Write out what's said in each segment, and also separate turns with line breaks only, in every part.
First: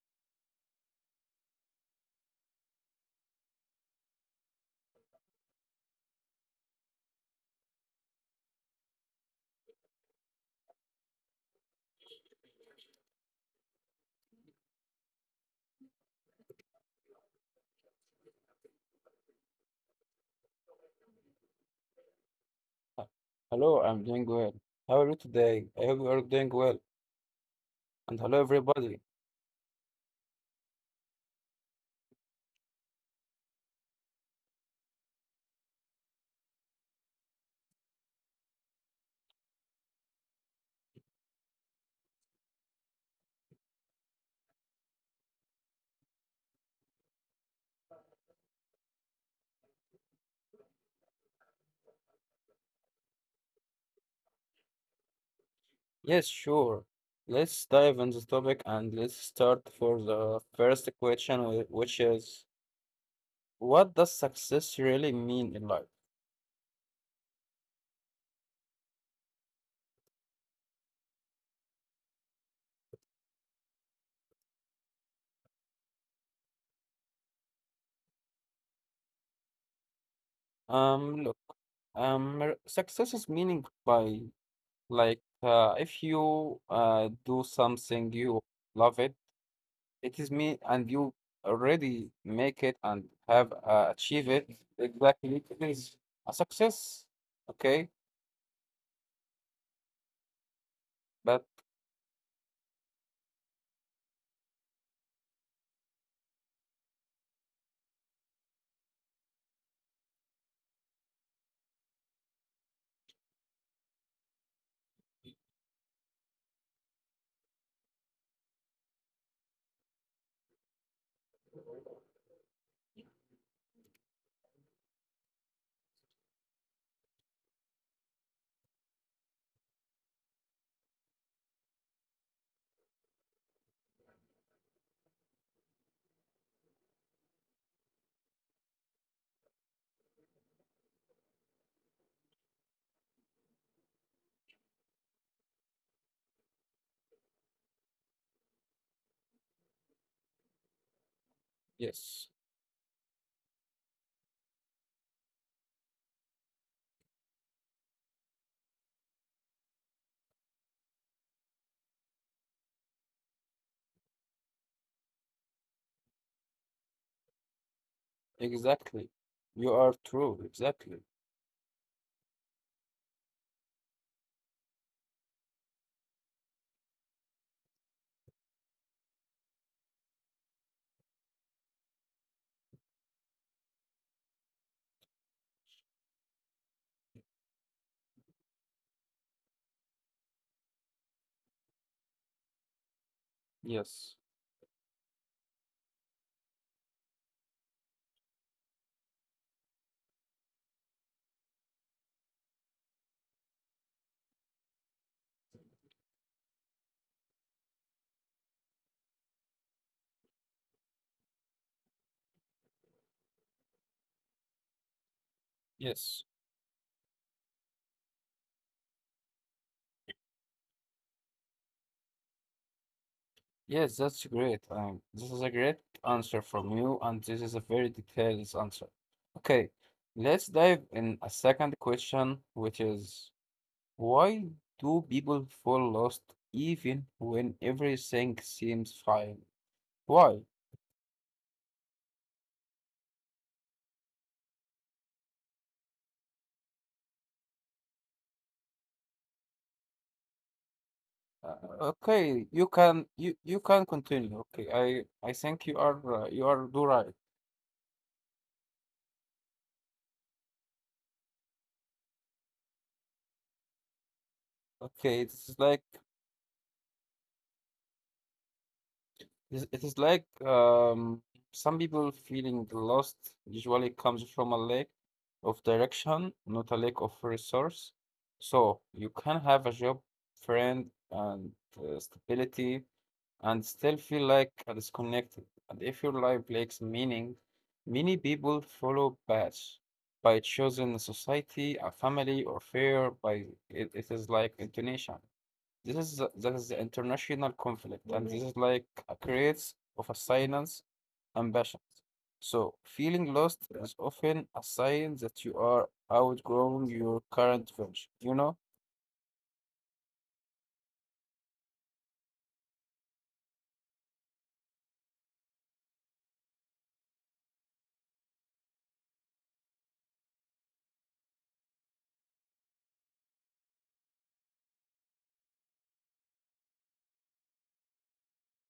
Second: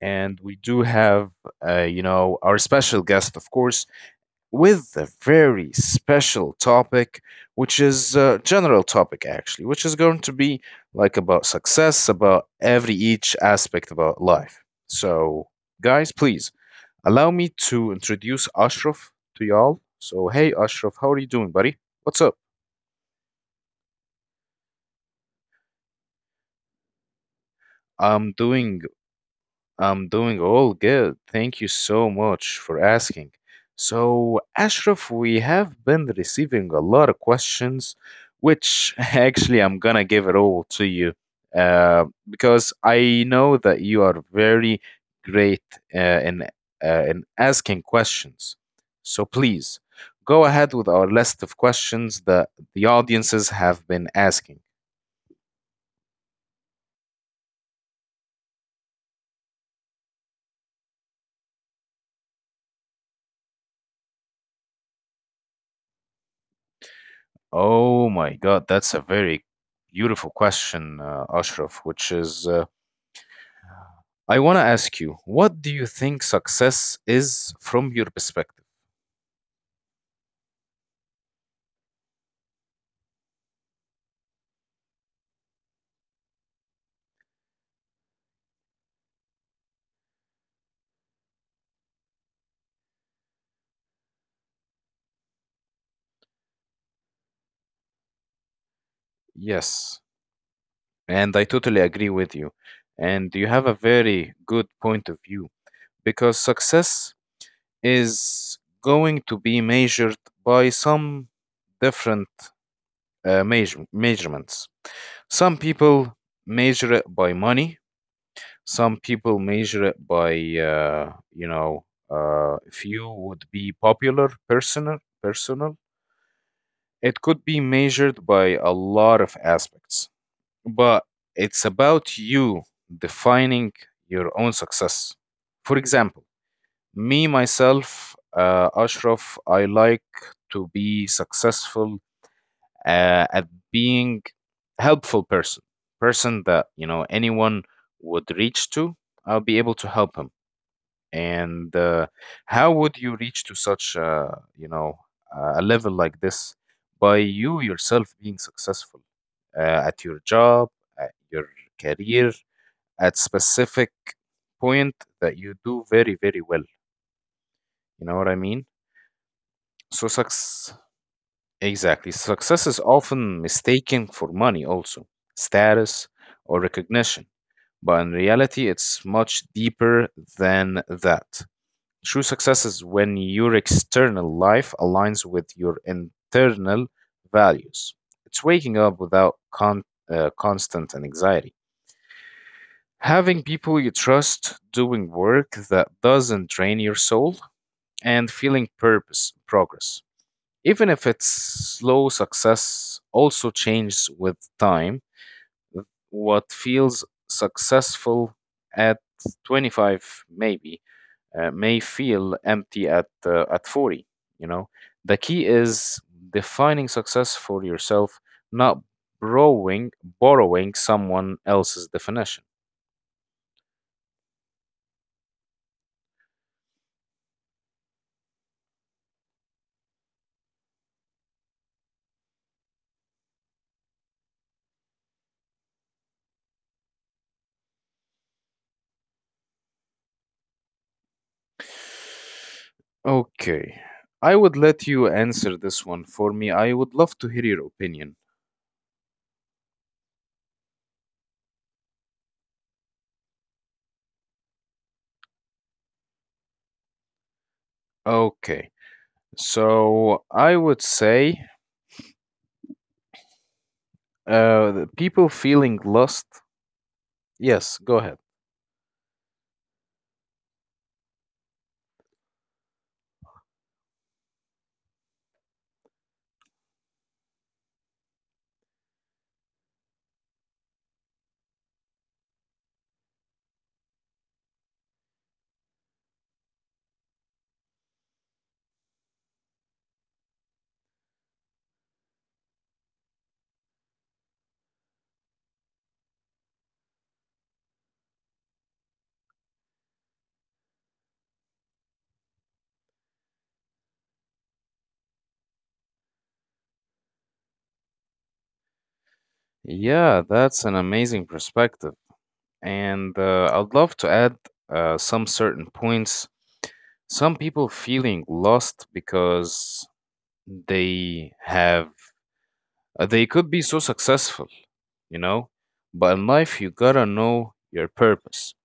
And we do have, our special guest, of course, with a very special topic, which is a general topic, actually, which is going to be like about success, about every each aspect about life. So, guys, please allow me to introduce Ashraf to y'all. So, hey, Ashraf, how are you doing, buddy? What's up?
Uh, Hello, I'm doing well. How are you today? I hope you are doing well. And hello,
I'm
everybody.
doing I'm doing all good. Thank you so much for asking. So, Ashraf, we have been receiving a lot of questions, which actually I'm gonna give it all to you, because I know that you are very great uh, in in asking questions. So please go ahead with our list of questions that the audiences have been asking.
Yes, sure. Let's dive into this topic and let's start for the first question, which is what does success really mean in life?
Oh my God, that's a very beautiful question, Ashraf, which is I want to ask you, what do you think success is from your perspective?
Look, success is meaning by like if you do something you love it. It is me and you already make it and have achieved it. Exactly. It is a success. Okay.
Yes, and
But
I totally agree with you. And you have a very good point of view. Because success is going to be measured by some different measurements. Some people measure it by money. Some people measure it by, uh, you know, if you would be popular, personal, personal. It could be measured by a lot of aspects, but it's about you defining your own success. For example, me, myself, Ashraf, I like to be successful at being helpful person, person that you know anyone would reach to. I'll be able to help him. And
yes,
how would you reach to such you know a level like this by you yourself being successful at your job, at your career, at specific point that you do very very well. You know what I mean?
exactly. You are
So
true.
success,
Exactly.
exactly. Success is often mistaken for money also, status or recognition. But in reality, it's much deeper than that. True success is when your external life aligns with your internal values. It's waking up without constant anxiety. Having people
Yes.
you trust doing work that doesn't drain your soul and feeling purpose, progress. Even if its slow success also changes with time, what feels successful at 25 maybe may feel empty at 40, you know. The key is
Yes.
defining success for yourself, not borrowing borrowing someone else's definition.
Yes. That's great. This is a great answer from you, and this is a very detailed answer. Okay, let's dive in a second question, which is why do people fall lost even when everything seems fine? Why?
Okay, I would let you answer this one for me. I would love to hear your opinion.
Uh, okay, you can continue. Okay, I think you are do right.
Okay, so I would say the
Okay,
people feeling lost. Yes, go ahead.
It is like some people feeling lost usually comes from a lack of direction, not a lack of resource. So you can have a job, friend, and stability, and still feel like a disconnected. And if your life lacks meaning, many people follow paths by choosing society, a family, or fear. By it is like intonation. That is the international conflict, and this is like a creates of a silence ambition. So feeling lost is often a sign that you are outgrowing your current version. You know?
Yeah, that's an amazing perspective. And I'd love to add some certain points. Some people feeling lost because they have, they could be so successful, you know, but in life you gotta know your purpose.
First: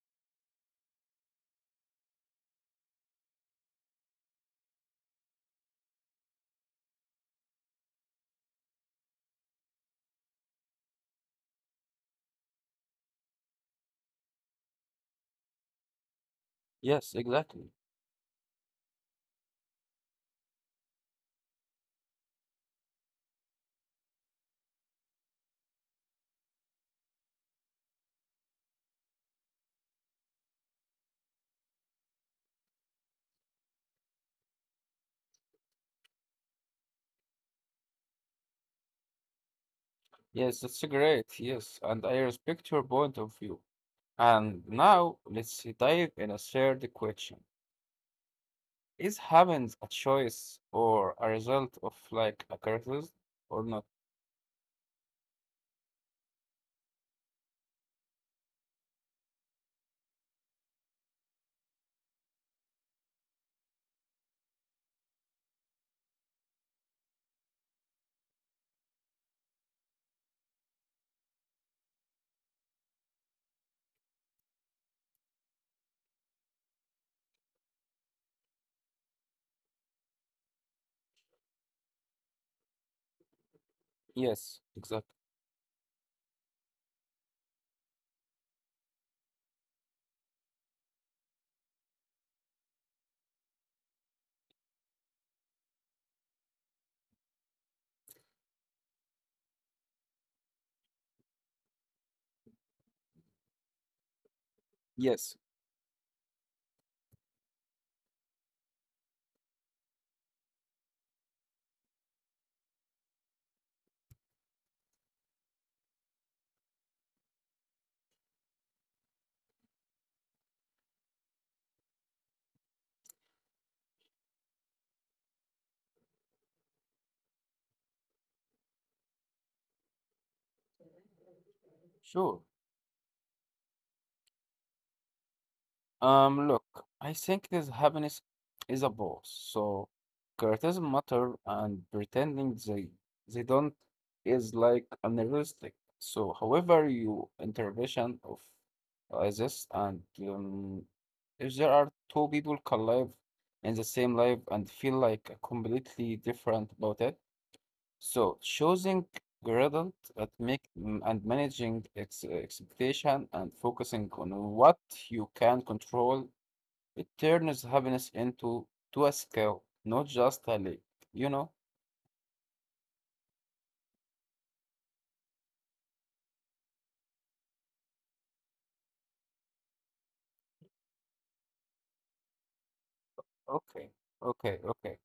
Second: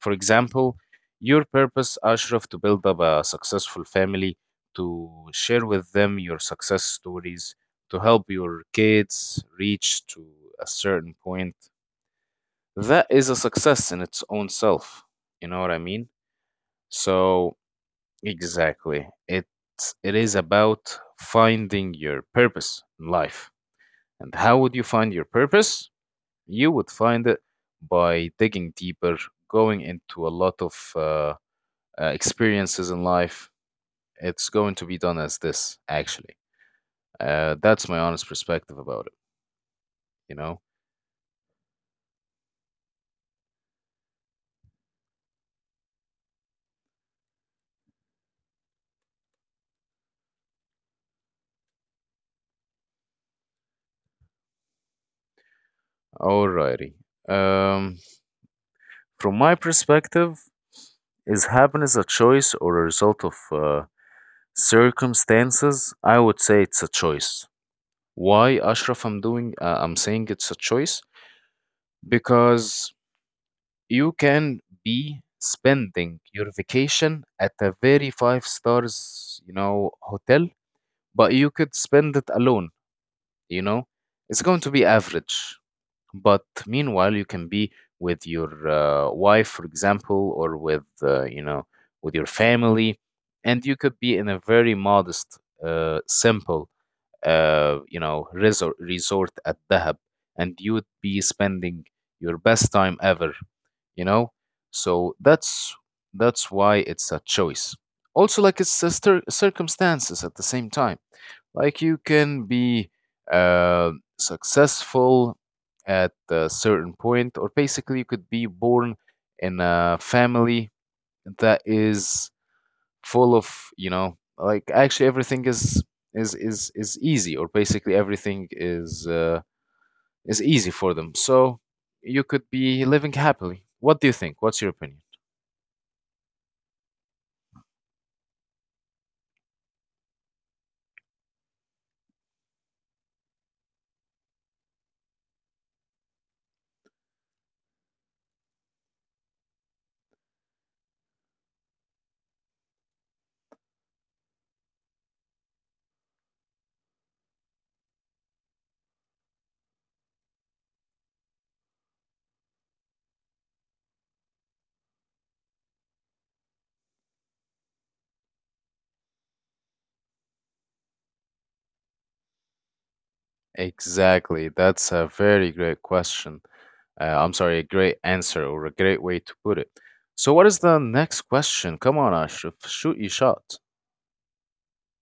For example, your purpose, Ashraf, to build up a successful family, to share with them your success stories, to help your kids reach to a certain point. That is a success in its own self. You know what I mean?
Yes,
So,
exactly.
exactly. It is about finding your purpose in life. And how would you find your purpose? You would find it by digging deeper, going into a lot of experiences in life, it's going to be done as this, actually. That's my honest perspective about it, you
Yes,
know?
that's great. Yes, and I respect your point of view. And now let's dive in a third question. Is having a choice or a result of like a criticism or not?
Alrighty. Um, from my perspective, is happiness a choice or a result of circumstances? I would say it's a choice. Why, Ashraf? I'm doing. I'm saying it's a choice because you can be spending your vacation at a very five stars, you know, hotel, but you could spend it alone, you know. It's going
Yes,
to be
exactly.
average. But meanwhile, you can be with your wife, for example, or with, with your family, and you could be in a very modest, simple resort at Dahab, and you'd be spending your best time ever, you know? So
Yes,
that's why it's a choice. Also, like it's a circumstances at the same time. Like you can be uh, successful at a certain point, or basically you could be born in a family that is full of, you know, like actually everything is is easy, or basically everything is easy for them, so you
sure.
could be living happily. What do you think? What's your opinion?
Look, I think this happiness is a boss. So criticism matter and pretending they don't is like unrealistic. So however you intervention of this and if there are two people collide in the same life and feel like completely different about it, so choosing gradient at make and managing ex expectation and focusing on what you can control. It turns happiness into to a skill, not just a lake, you know?
Exactly, that's a very great question, I'm sorry, a great answer or a great way to put it. So what is the next question? Come on, Ashraf, shoot your shot.
Okay, okay, okay.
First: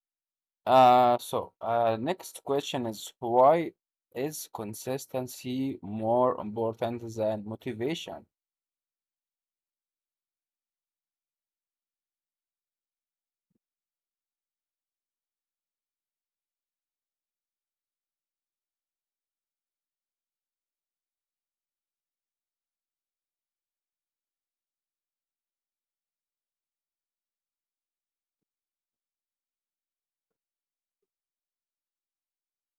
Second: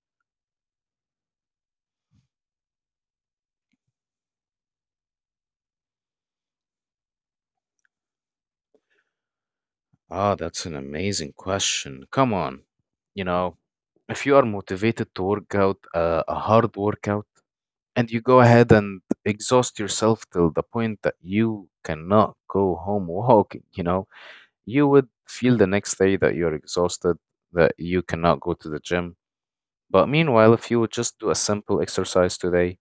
So next question is, why is consistency more important than motivation?
Ah, that's an amazing question. Come on. You know, if you are motivated to work out a hard workout, and you go ahead and exhaust yourself till the point that you cannot go home walking, you know, you would feel the next day that you're exhausted, that you cannot go to the gym. But meanwhile, if you would just do a simple exercise today,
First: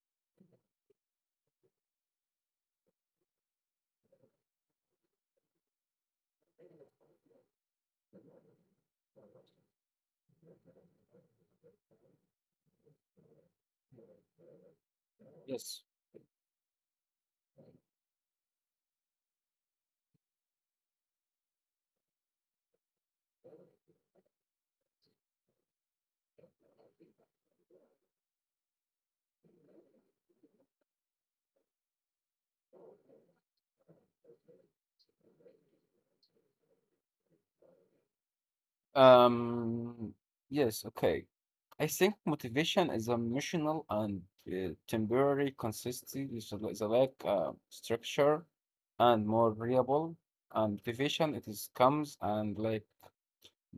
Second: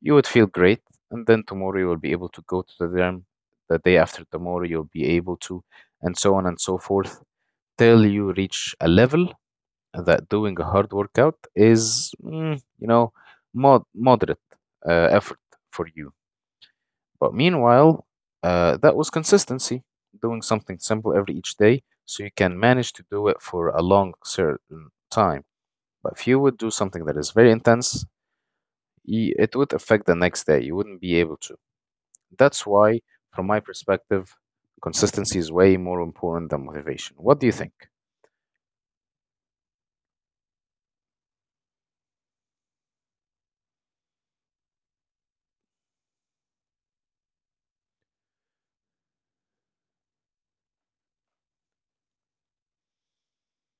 you would feel great, and then tomorrow you will be able to go to the gym, the day after tomorrow you'll be able to, and so on and so forth, till you reach a level that doing a hard workout is you know, moderate effort
Yes.
for you. But meanwhile, that was consistency, doing something simple every each day so you can manage to do it for a long certain time. But if you would do something that is very intense, it would affect the next day. You wouldn't be able to. That's why, from my perspective, consistency is way more important than motivation. What do you think?
Um, yes, okay. I think motivation is emotional and temporary consistency is a lack structure and more variable. And motivation it is comes and like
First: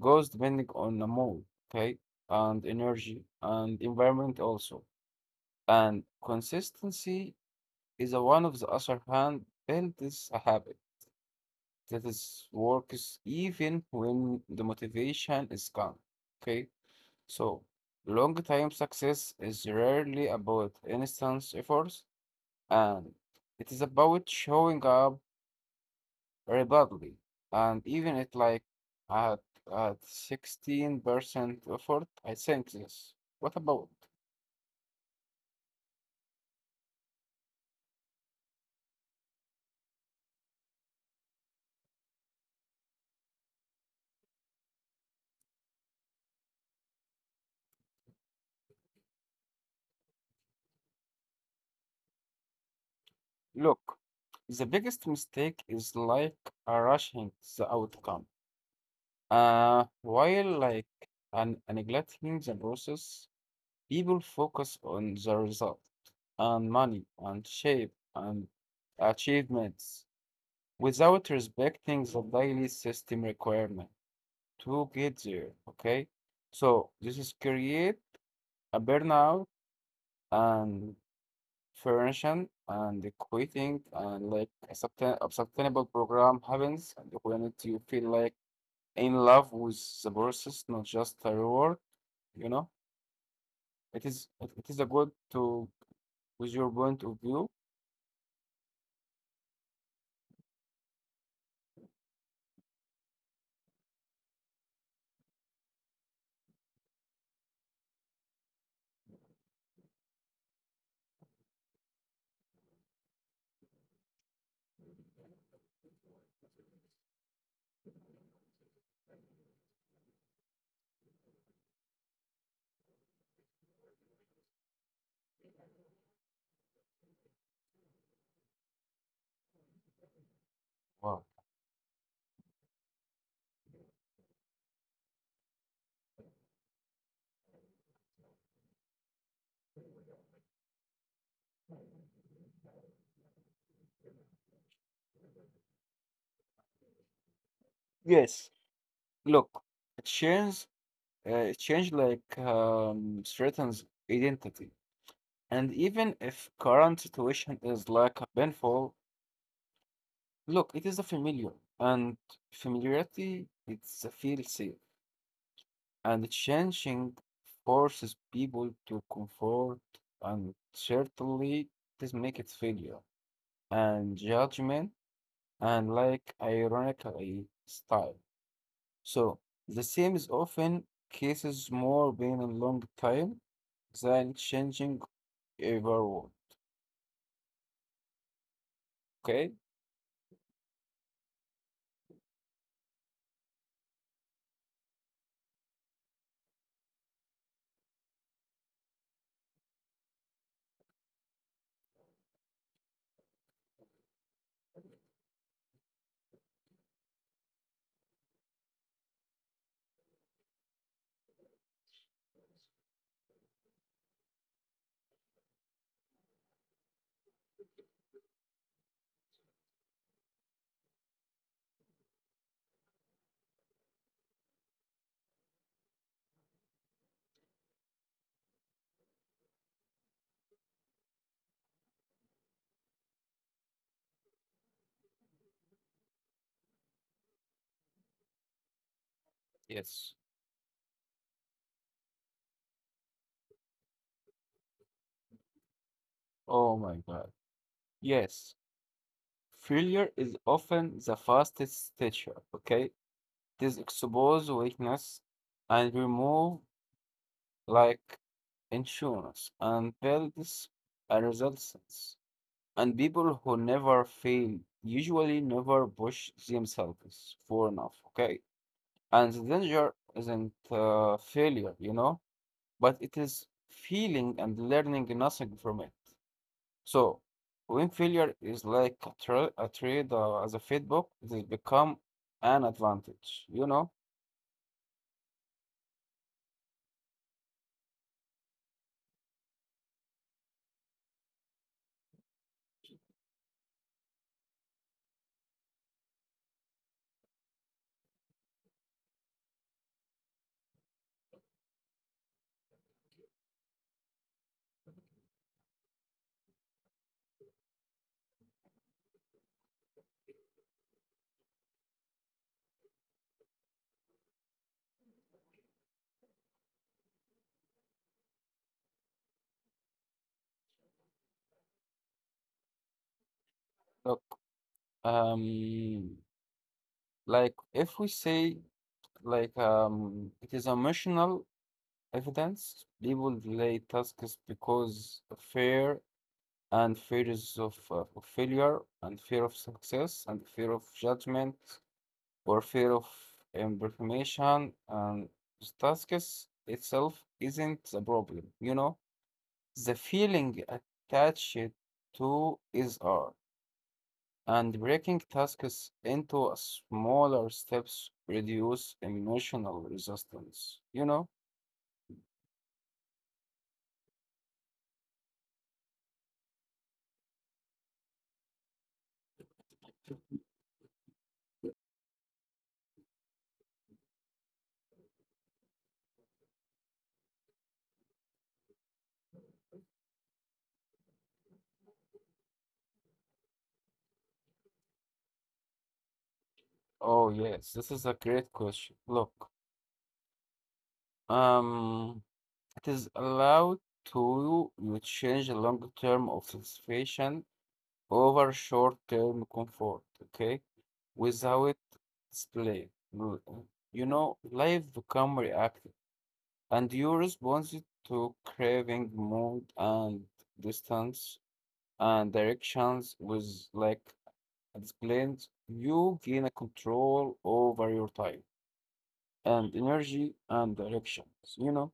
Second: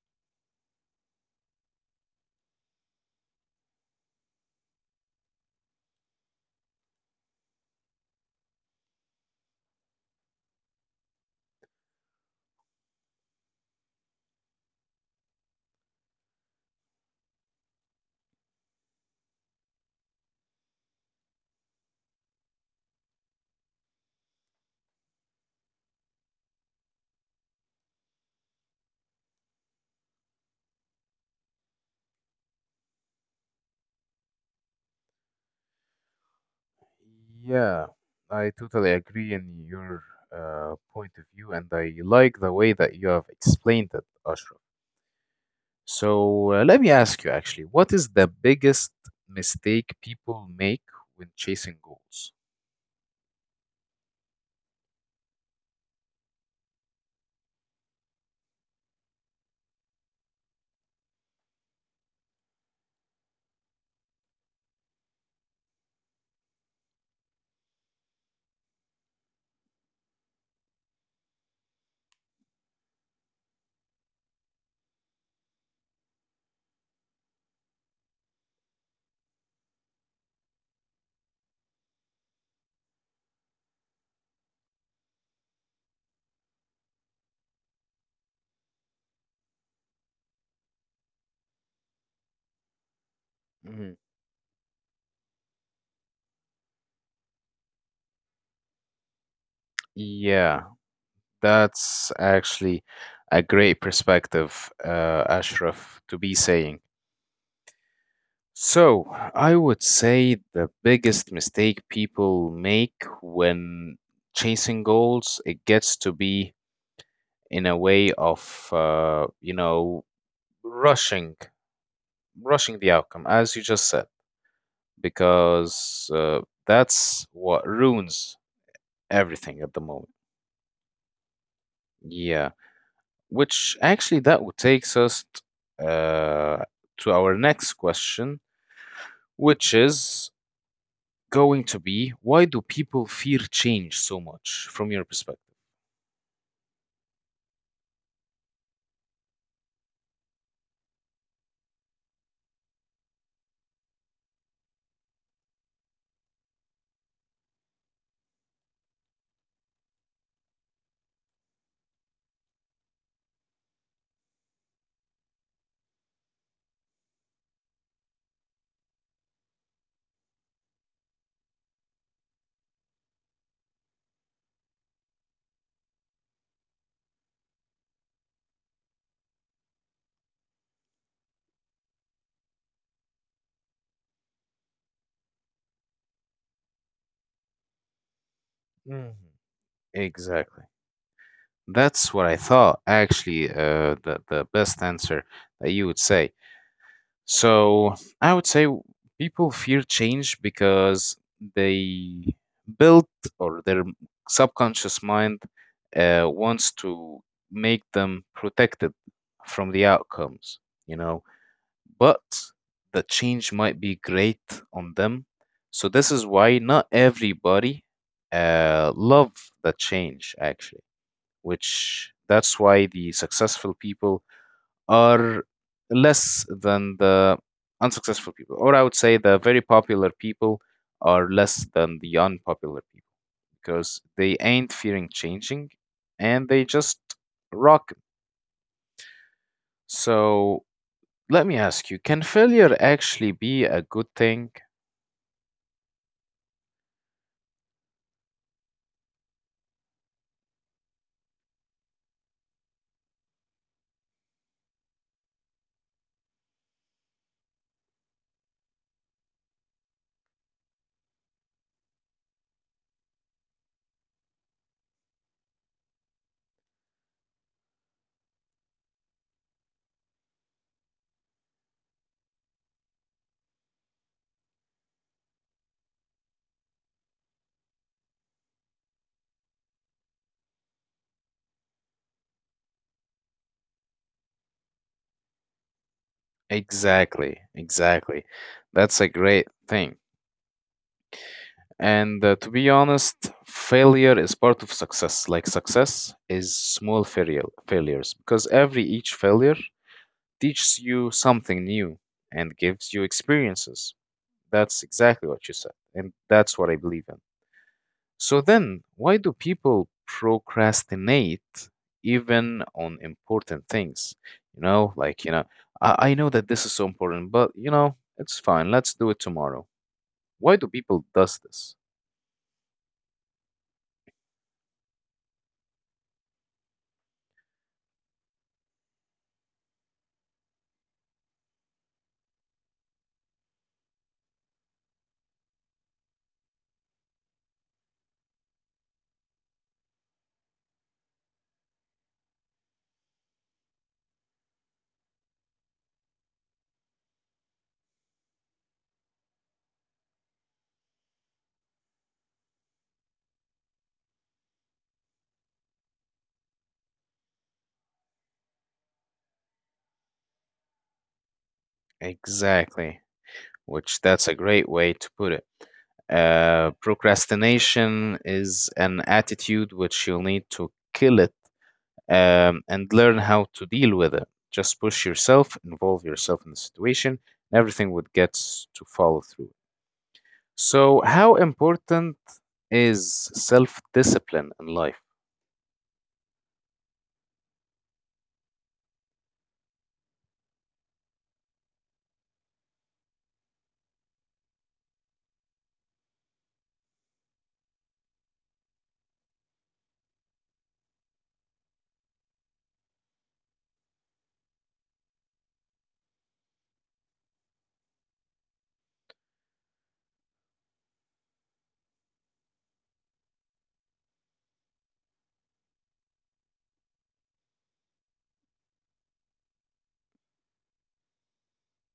goes depending on the mood, okay, and energy and environment also. And consistency is a one of the other hand builds a habit that is works even when the motivation is gone. Okay, so long time success is rarely about instant efforts, and it is about showing up Republic, and even it like at at 16% effort, I think this. What about?
Yeah, I totally agree in your point of view, and I like the way that you have explained it, Ashraf. So let me ask you actually, what is the biggest mistake people make when chasing goals?
Look, the biggest mistake is like a rushing the outcome. While like an neglecting the process, people focus on the result and money and shape and achievements without respecting the daily system requirements to get there. Okay, so this is create a burnout and prevention and the quitting and like a sustainable program happens when you feel like in love with the process, not just a reward. You know,
Mhm.
it is a good to with your point of view.
Yeah, that's actually a great perspective, Ashraf, to be saying. So, I would say the biggest mistake people make when chasing goals, it gets to be in a way of, rushing, rushing the outcome, as you just said. Because that's what ruins everything at the moment.
Wow.
Yeah, which actually that would takes us uh, to our next question, which is going to be why do people fear change so much from your perspective?
Yes. Look, it changes. It change like threatens identity. And even if current situation is like a painful, look, it is a familiar, and familiarity it's a feel safe, and changing forces people to comfort, and certainly this make it failure and judgment and like ironically style. So the same is often cases more being a long time than changing ever.
Mhm.
Okay?
Exactly. That's what I thought, actually, the best answer that you would say. So I would say people fear change because they built or their subconscious mind wants to make them protected from the outcomes, you know. But the change might be great on them. So this is why not everybody love the change, actually, which that's why the successful people are less than the unsuccessful people. Or I would say the very popular people are less than the unpopular people because they ain't fearing changing and they just rock. It.
Yes.
So let me ask you, can failure actually be a good thing?
Oh my God. Yes, failure is often the fastest teacher, okay? It is expose weakness and remove like insurance and builds a resilience. And people who never fail usually never push themselves far enough, okay? And the danger isn't failure, but it is feeling and learning nothing from it. So, when failure is like a trade as a feedback, it has become an advantage. You know,
Exactly, exactly. That's a great thing. And to be honest, failure is part of success. Like success is small failure, failures, because every each failure teaches you something new and gives you experiences. That's exactly what you said, and that's what I believe in. So then, why do people procrastinate even on important things? You know, like, you know, I know that this is so important, but you know, it's fine. Let's do it tomorrow. Why do people does this?
look, um, like if we say like it is emotional evidence. People delay tasks because of fear and fears of failure and fear of success and fear of judgment or fear of information, and tasks itself isn't a problem, you know. The feeling attached to is R, and breaking tasks into a smaller steps reduce emotional resistance. You know?
Exactly, which that's a great way to put it. Procrastination is an attitude which you'll need to kill it, and learn how to deal with it. Just push yourself, involve yourself in the situation, and everything would get to follow through. So, how important is self discipline in life?
Oh yes, this is a great question. Look, um, it is allowed to you change the long-term of satisfaction over short-term comfort. Okay, without display, Mm, life become reactive. And you responded to craving mood and distance and directions with like explained you gain a control over your time and energy and directions, you know?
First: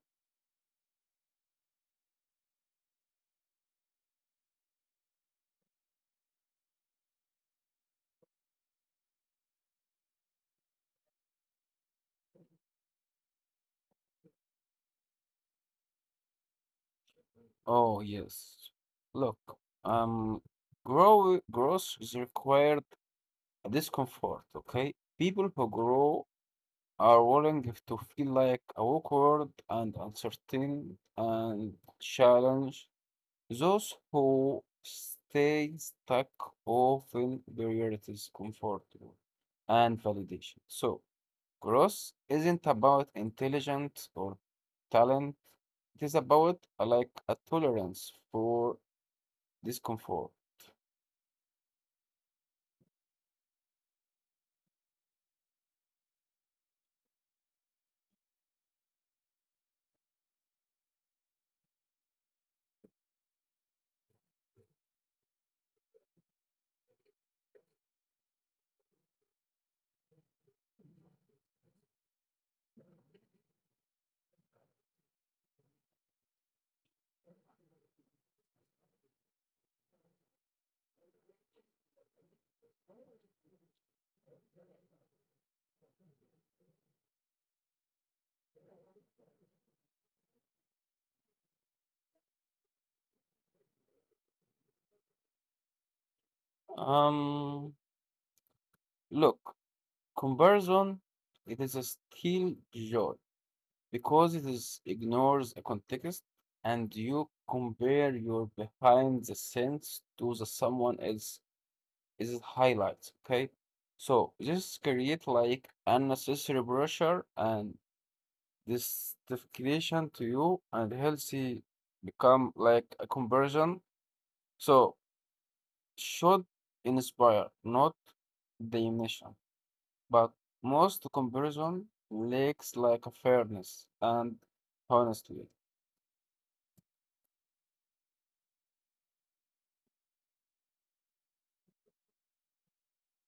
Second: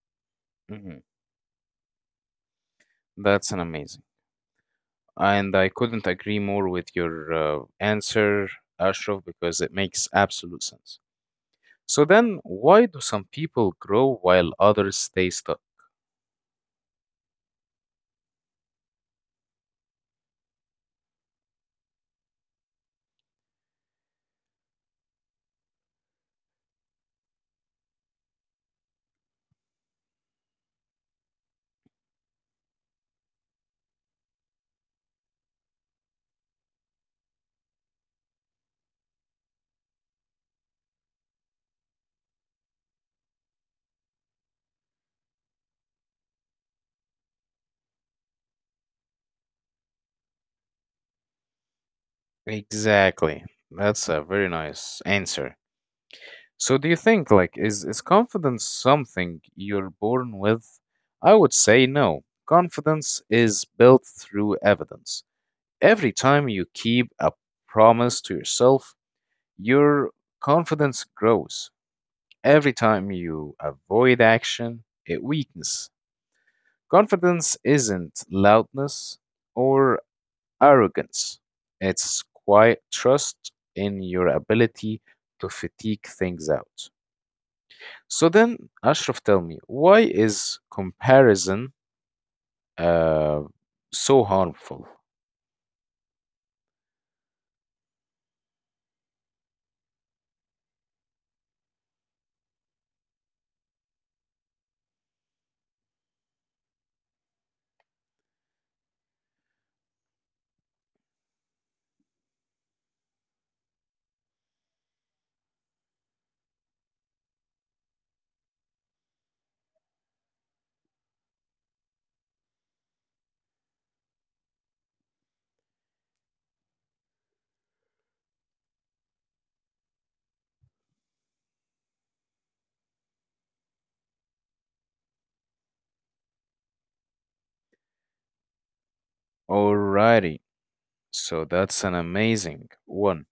Mhm. That's an amazing. And I couldn't agree more with your answer, Ashraf, because it makes absolute sense. So then, why do some people grow while others stay stuck?
Oh yes. Look, um growth is required discomfort, okay? People who grow are willing to feel like awkward and uncertain and challenge. Those who stay stuck often prioritize comfort and validation. So, growth isn't about intelligence or talent. It is about like a tolerance for discomfort.
Exactly. That's a very nice answer. So do you think, like, is confidence something you're born with? I would say no. Confidence is built through evidence. Every time you keep a promise to yourself, your confidence grows. Every time you avoid action, it weakens. Confidence isn't loudness or arrogance. It's quiet trust in your ability to fatigue things out. So then, Ashraf, tell me, why is comparison uh, so harmful?
Um, look, comparison, it is a still joy because it is ignores a context, and you compare your behind the scenes to the someone else is highlights, okay? So just create like unnecessary pressure and justification to you, and healthy become like a conversion. So should inspire, not diminution. But most comparison lacks like a fairness and honestly.
Alrighty, so that's an amazing one,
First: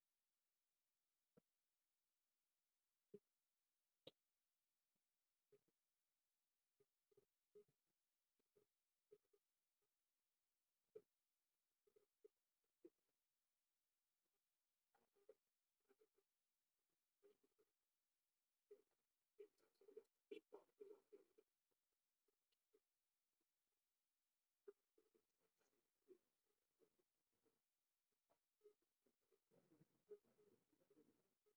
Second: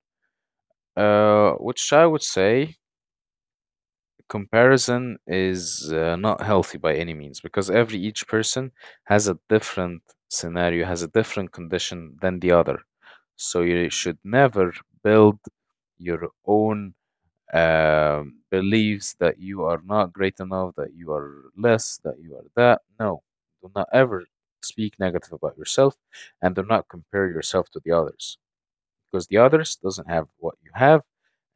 which I would say comparison is not healthy by any means because every each person has a different scenario, has a different condition than the other. So you should never build your own beliefs that you are not great enough, that you are less, that you are that. No, do not ever speak negative about yourself, and do not compare yourself to the others because the others doesn't have what you have,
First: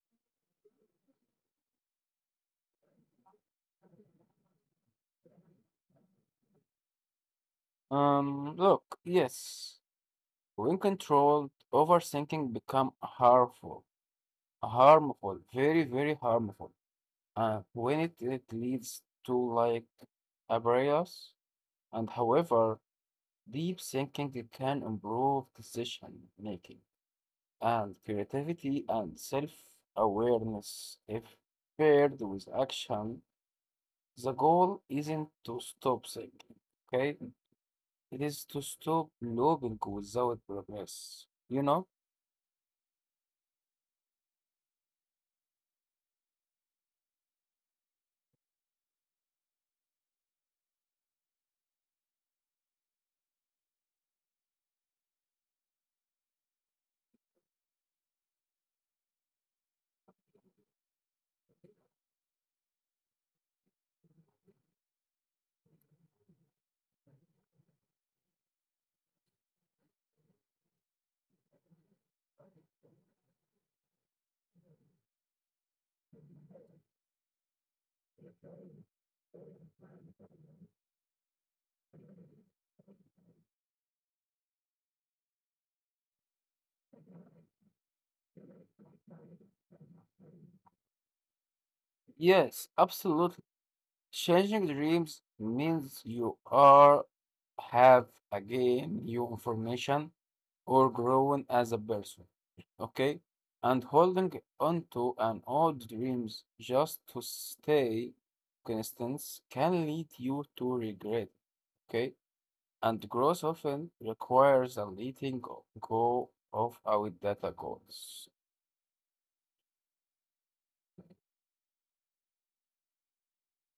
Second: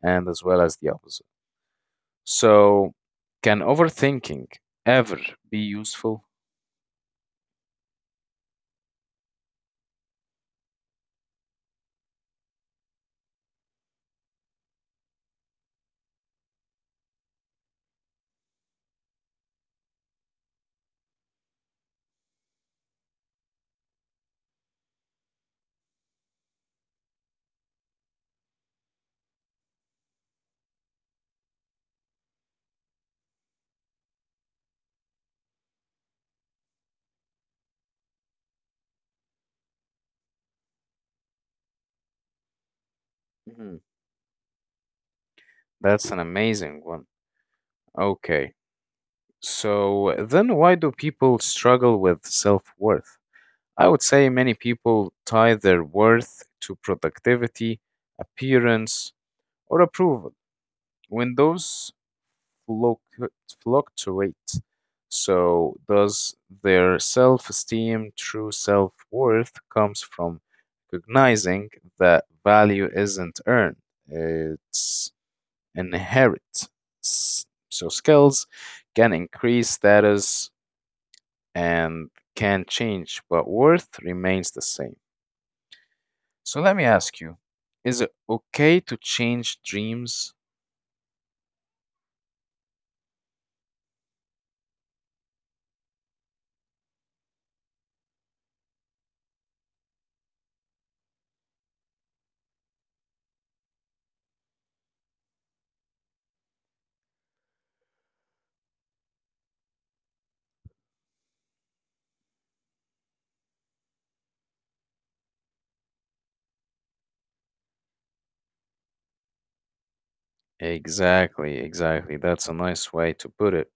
and as well as the opposite. So, can overthinking ever be useful?
Look, yes, when controlled, overthinking become harmful, harmful, very, very harmful. When it leads to like abrasions, and however deep thinking it can improve decision making and creativity and self-awareness if paired with action. The goal isn't to stop thinking, okay, it is to stop looping without progress, you know?
Mm, that's an amazing one. Okay, so then why do people struggle with self worth? I would say many people tie their worth to productivity, appearance, or approval when those fluc- fluctuate. So, does their self esteem, true self worth, comes from recognizing that value isn't earned, it's inherent. So, skills can increase status and can change, but worth remains the same. So let me ask you, is it okay to change dreams?
Yes, absolutely. Changing dreams means you are have again new information or growing as a person. Okay? And holding onto an old dreams just to stay constant can lead you to regret. Okay? And growth often requires a letting go of our data goals.
Exactly, exactly. That's a nice way to put it.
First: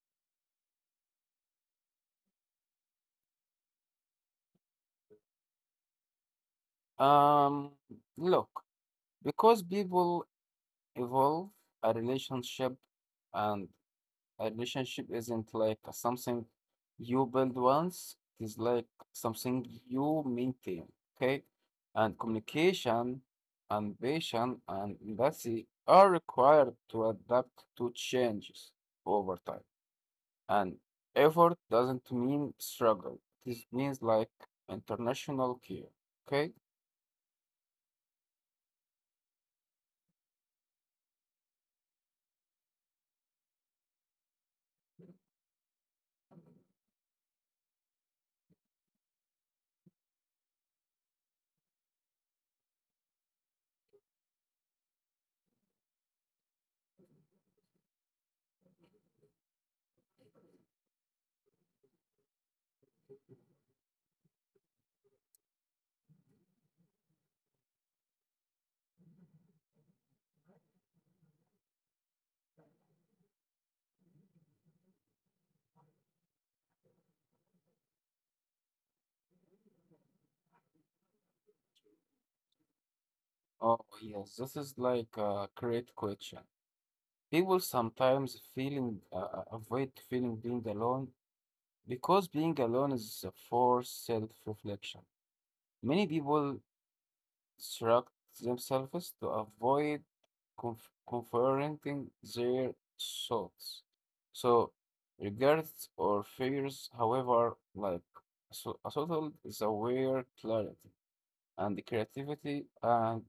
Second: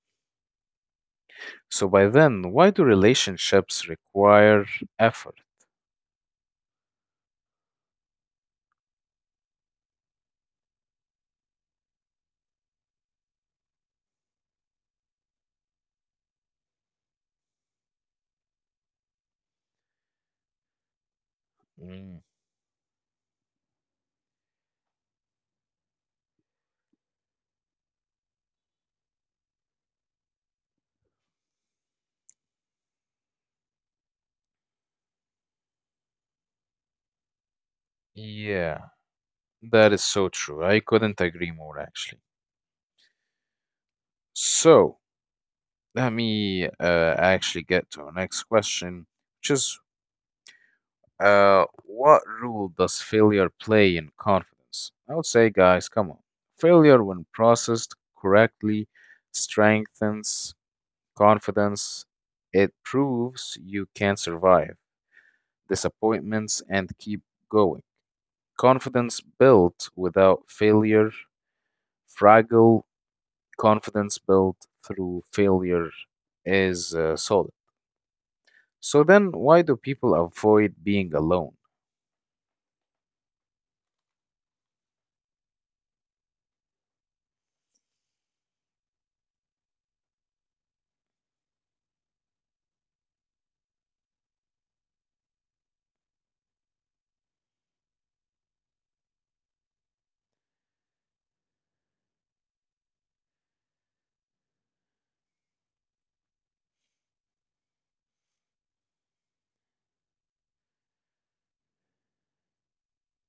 So by then, why do relationships require effort?
Um, look, because people evolve, a relationship and A relationship isn't like something you build once, it is like something you maintain, okay? And
Mm,
communication and patience and empathy are required to adapt to changes over time. And effort doesn't mean struggle. This means like international care, okay?
yeah, that is so true. I couldn't agree more, actually. So let me actually get to our next question, which is what role does failure play in confidence? I would say, guys, come on. Failure, when processed correctly, strengthens confidence. It proves you can survive disappointments and keep going. Confidence built without failure, fragile. Confidence built through failure is solid. So then, why do people avoid being alone?
Oh, yes, this is like a great question. People sometimes feeling avoid feeling being alone, because being alone is a forced self-reflection. Many people distract themselves to avoid confronting their thoughts. So, regrets or fears, however, like so, a subtle is aware clarity and the creativity and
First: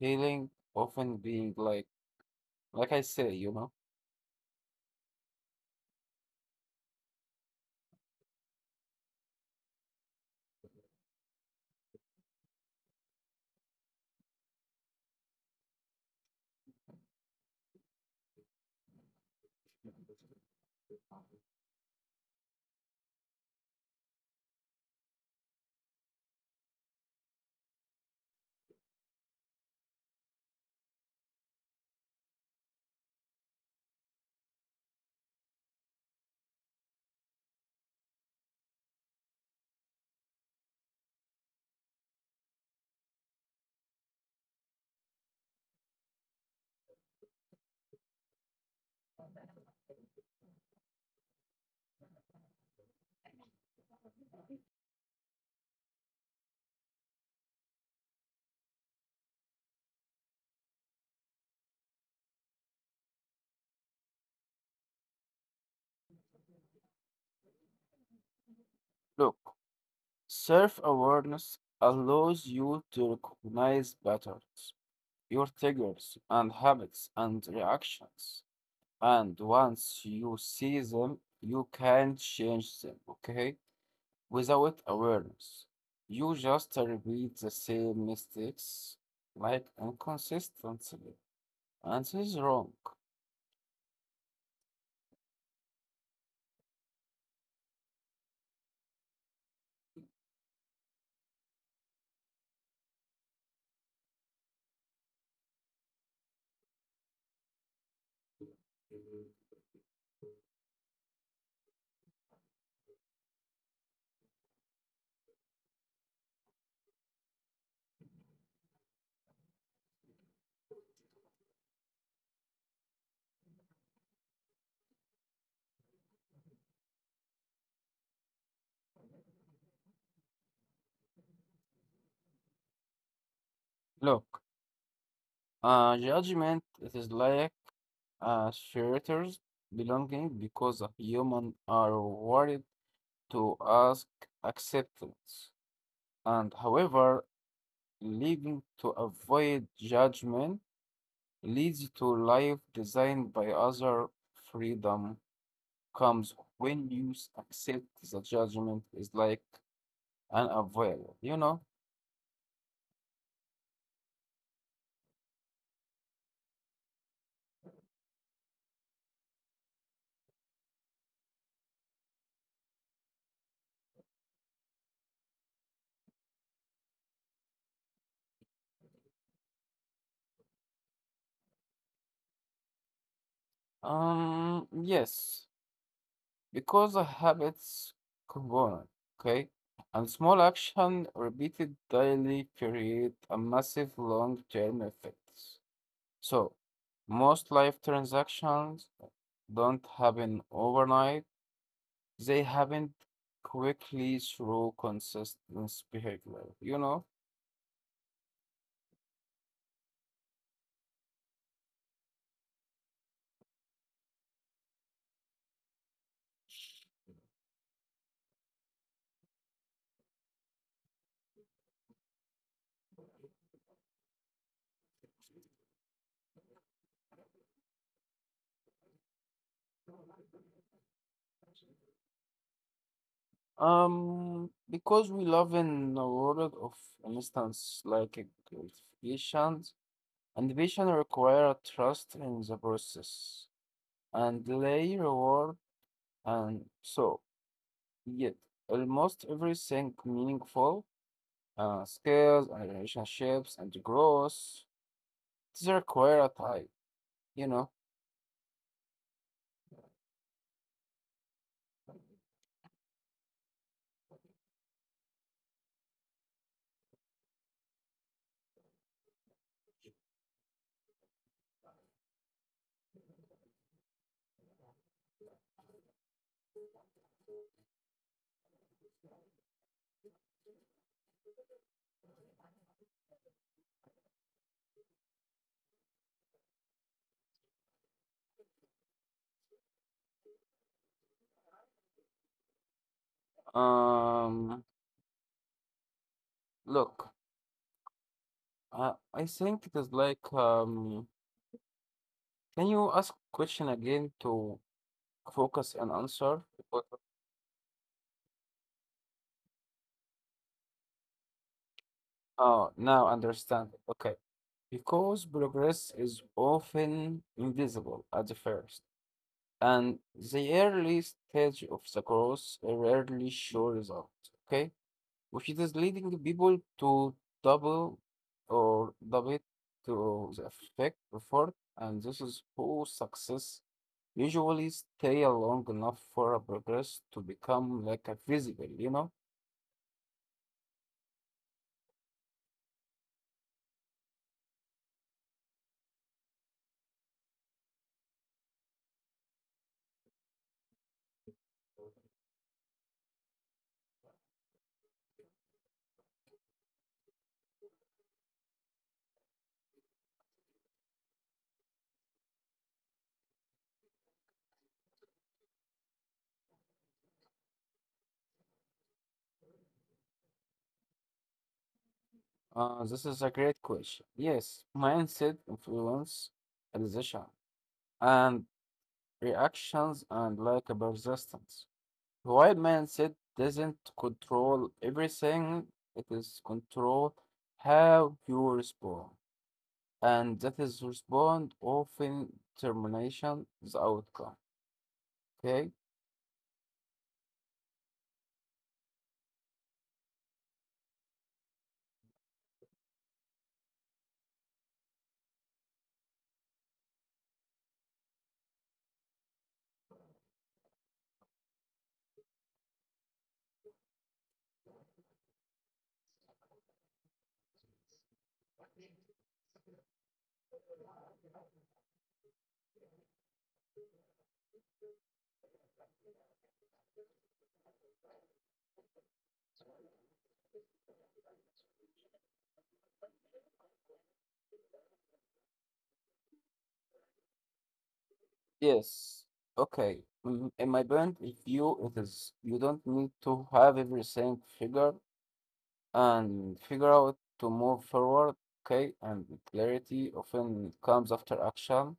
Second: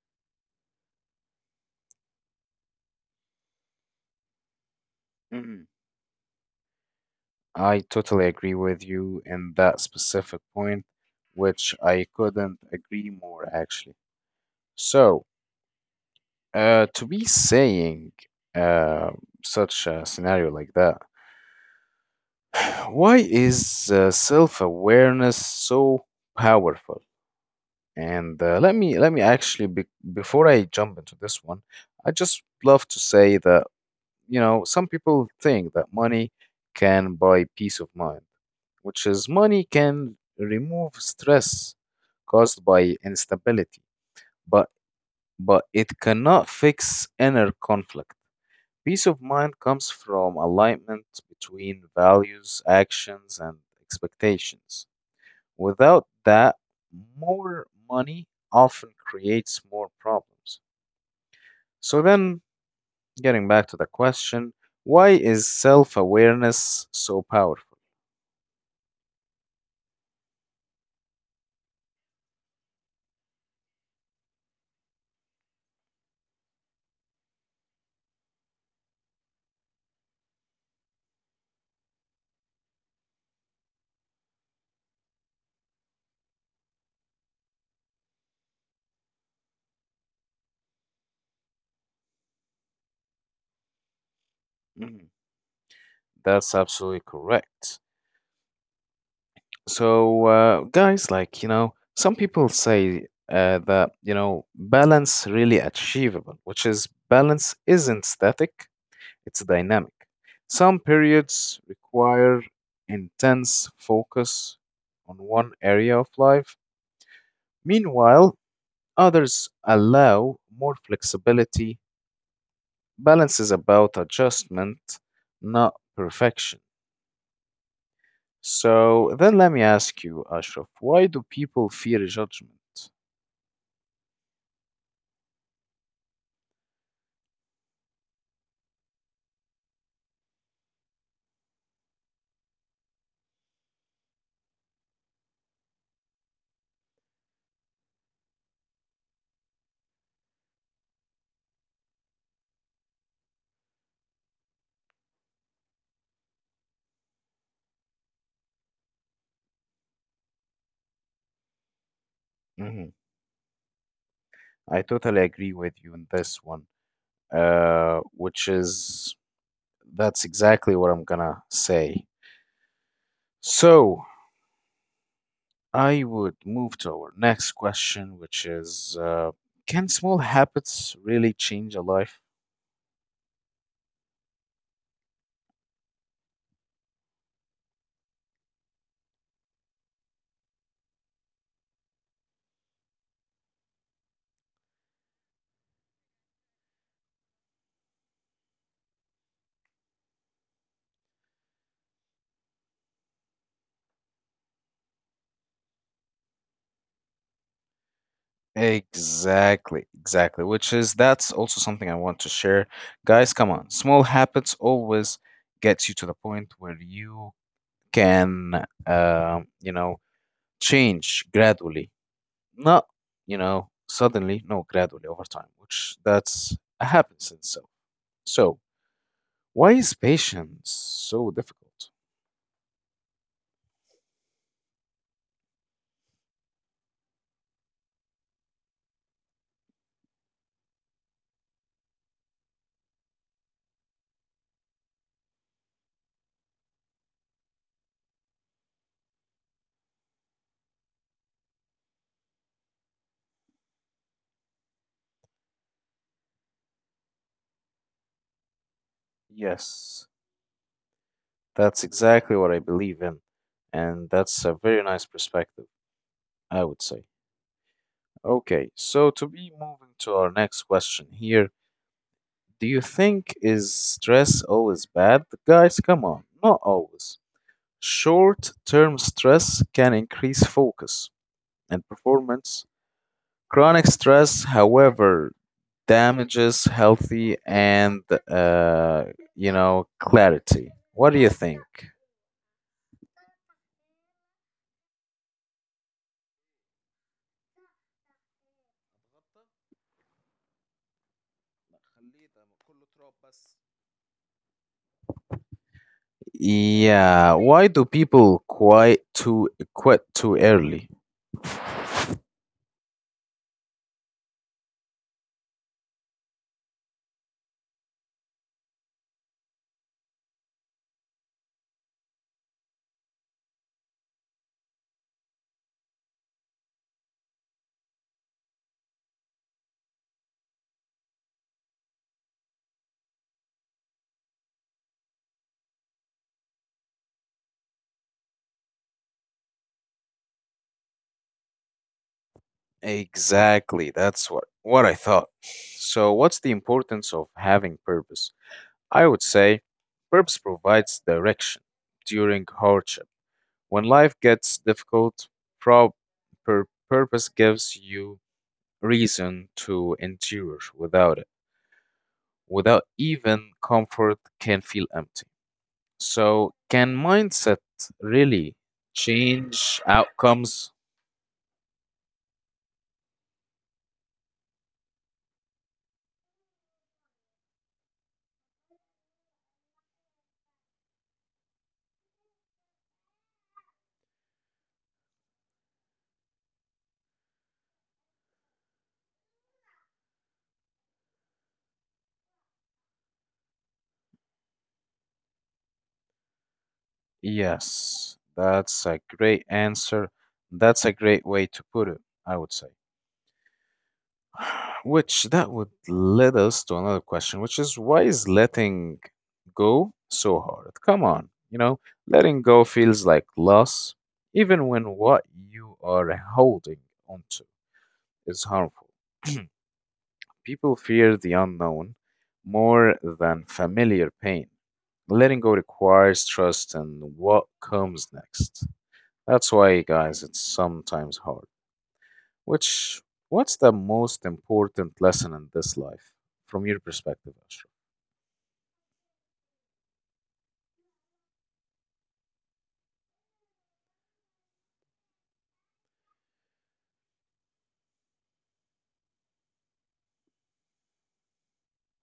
healing often being like I say, you know,
I totally agree with you in that specific point, which I couldn't agree more actually. So, to be saying uh, such a scenario like that, why is self-awareness so powerful? And let me actually be, before I jump into this one, I just love to say that you know some people think that money can buy peace of mind which is money can remove stress caused by instability, but but it cannot fix inner conflict. Peace of mind comes from alignment between values, actions, and expectations. Without that, more money often creates more problems. So then, getting back to the question, why is self awareness so powerful?
look, self-awareness allows you to recognize patterns, your triggers and habits and reactions. And once you see them, you can change them, okay? Without awareness, you just repeat the same mistakes like inconsistently. And this is wrong.
Mhm. That's absolutely correct. So, guys, like, you know, some people say that, you know, balance really achievable, which is balance isn't static, it's dynamic. Some periods require intense focus on one area of life. Meanwhile, others allow more flexibility. Balance is about adjustment, not perfection. So then let me ask you, Ashraf, why do people fear judgment?
Look, judgment it is like shelters belonging because a human are worried to ask acceptance. And however, living to avoid judgment leads to life designed by other. Freedom comes when you accept the judgment is like unavoidable, you know?
Mhm. I totally agree with you on this one, which is that's exactly what I'm gonna say. So I would move to our next question, which is can small habits really change a life?
Yes, because the habits component, okay? And small action repeated daily create a massive long-term effects. So, most life transactions don't happen overnight, they haven't quickly through consistent behavior, you know?
Exactly, exactly. Which is that's also something I want to share. Guys, come on. Small habits always gets you to the point where you can, you know, change gradually. Not, you know, suddenly, no, gradually over time, which that's happens in itself. So, why is patience so difficult?
Because we live in a world of instance like a gratification, and vision require a trust in the process and lay reward, and so yet almost everything meaningful, skills and relationships and growth, they require a time, you know?
Yes, that's exactly what I believe in. And that's a very nice perspective, I would say. Okay, so to be moving to our next question here, do you think is stress always bad? Guys, come on, not always. Short-term stress can increase focus and performance. Chronic stress, however, damages healthy and uh, you know clarity. What do you think?
Um, look. I think it is like, can you ask question again to focus and answer?
Yeah, why do people quit too early?
Oh, now understand. Okay. Because progress is often invisible at the first, and the early stage of the growth rarely show results. Okay, which it is leading people to double double to the effect effort, and this is poor success usually stay long enough for a progress to become like a visible, you know?
Exactly. That's what I thought. So, what's the importance of having purpose? I would say purpose provides direction during hardship. When life gets difficult, pro- purpose gives you reason to endure. Without it, without even comfort can feel empty. So, can mindset really change outcomes?
This is a great question. Yes, mindset influence decision and reactions and like a persistence. While mindset doesn't control everything, it is control how you respond. And that is respond often determination the outcome. Okay.
Yes, that's a great answer. That's a great way to put it, I would say. Which that would lead us to another question, which is why is letting go so hard? Come on, you know, letting go feels like loss, even when what you are holding onto is harmful. People fear the unknown more than familiar pain. Letting go requires trust in what comes next. That's why, guys, it's sometimes hard. Which, what's the most important lesson in this life from your perspective, Ashraf?
Yes. Okay. In my point of view, it is you don't need to have everything figure out to move forward. Okay, and clarity often comes after action,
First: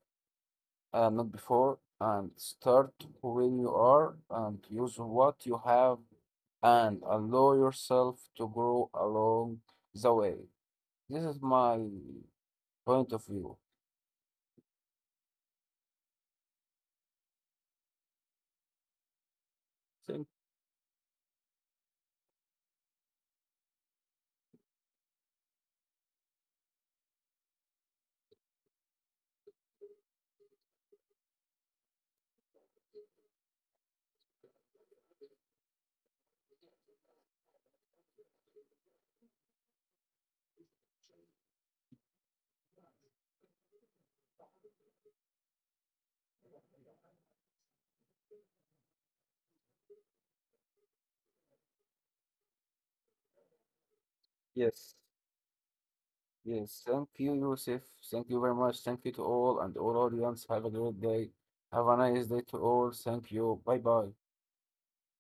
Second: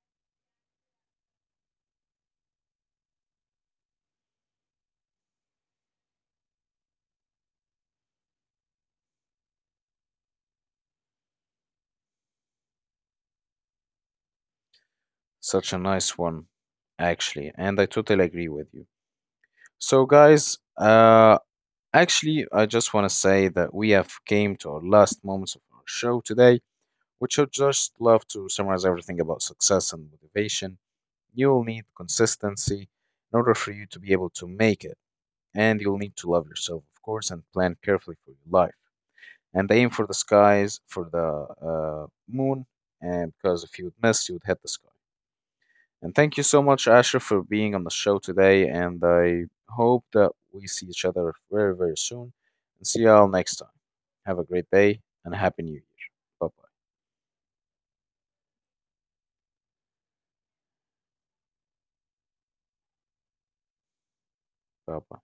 not before. And start when you are, and use what you have, and allow yourself to grow along the way. This is my point of view.
Such a nice one, actually, and I totally agree with you. So,
Thank-
guys, actually, I just want to say that we have came to our last moments of our show today, which I just love to summarize everything about success and motivation. You'll need consistency in order for you to be able to make it, and you'll need to love yourself, of course, and plan carefully for your life, and aim for the skies, for the moon, and because if you would miss, you would hit the sky. And thank you so much, Ashraf, for being on the show today, and I hope that we see each other very, very soon. And see y'all next time. Have a great
Yes.
day and a happy new year. Bye bye.
Yes, thank you, Yusuf. Thank you very much. Thank you to all and all audience. Have a great day. Have a nice day to all. Thank you. Bye bye.
Bye bye.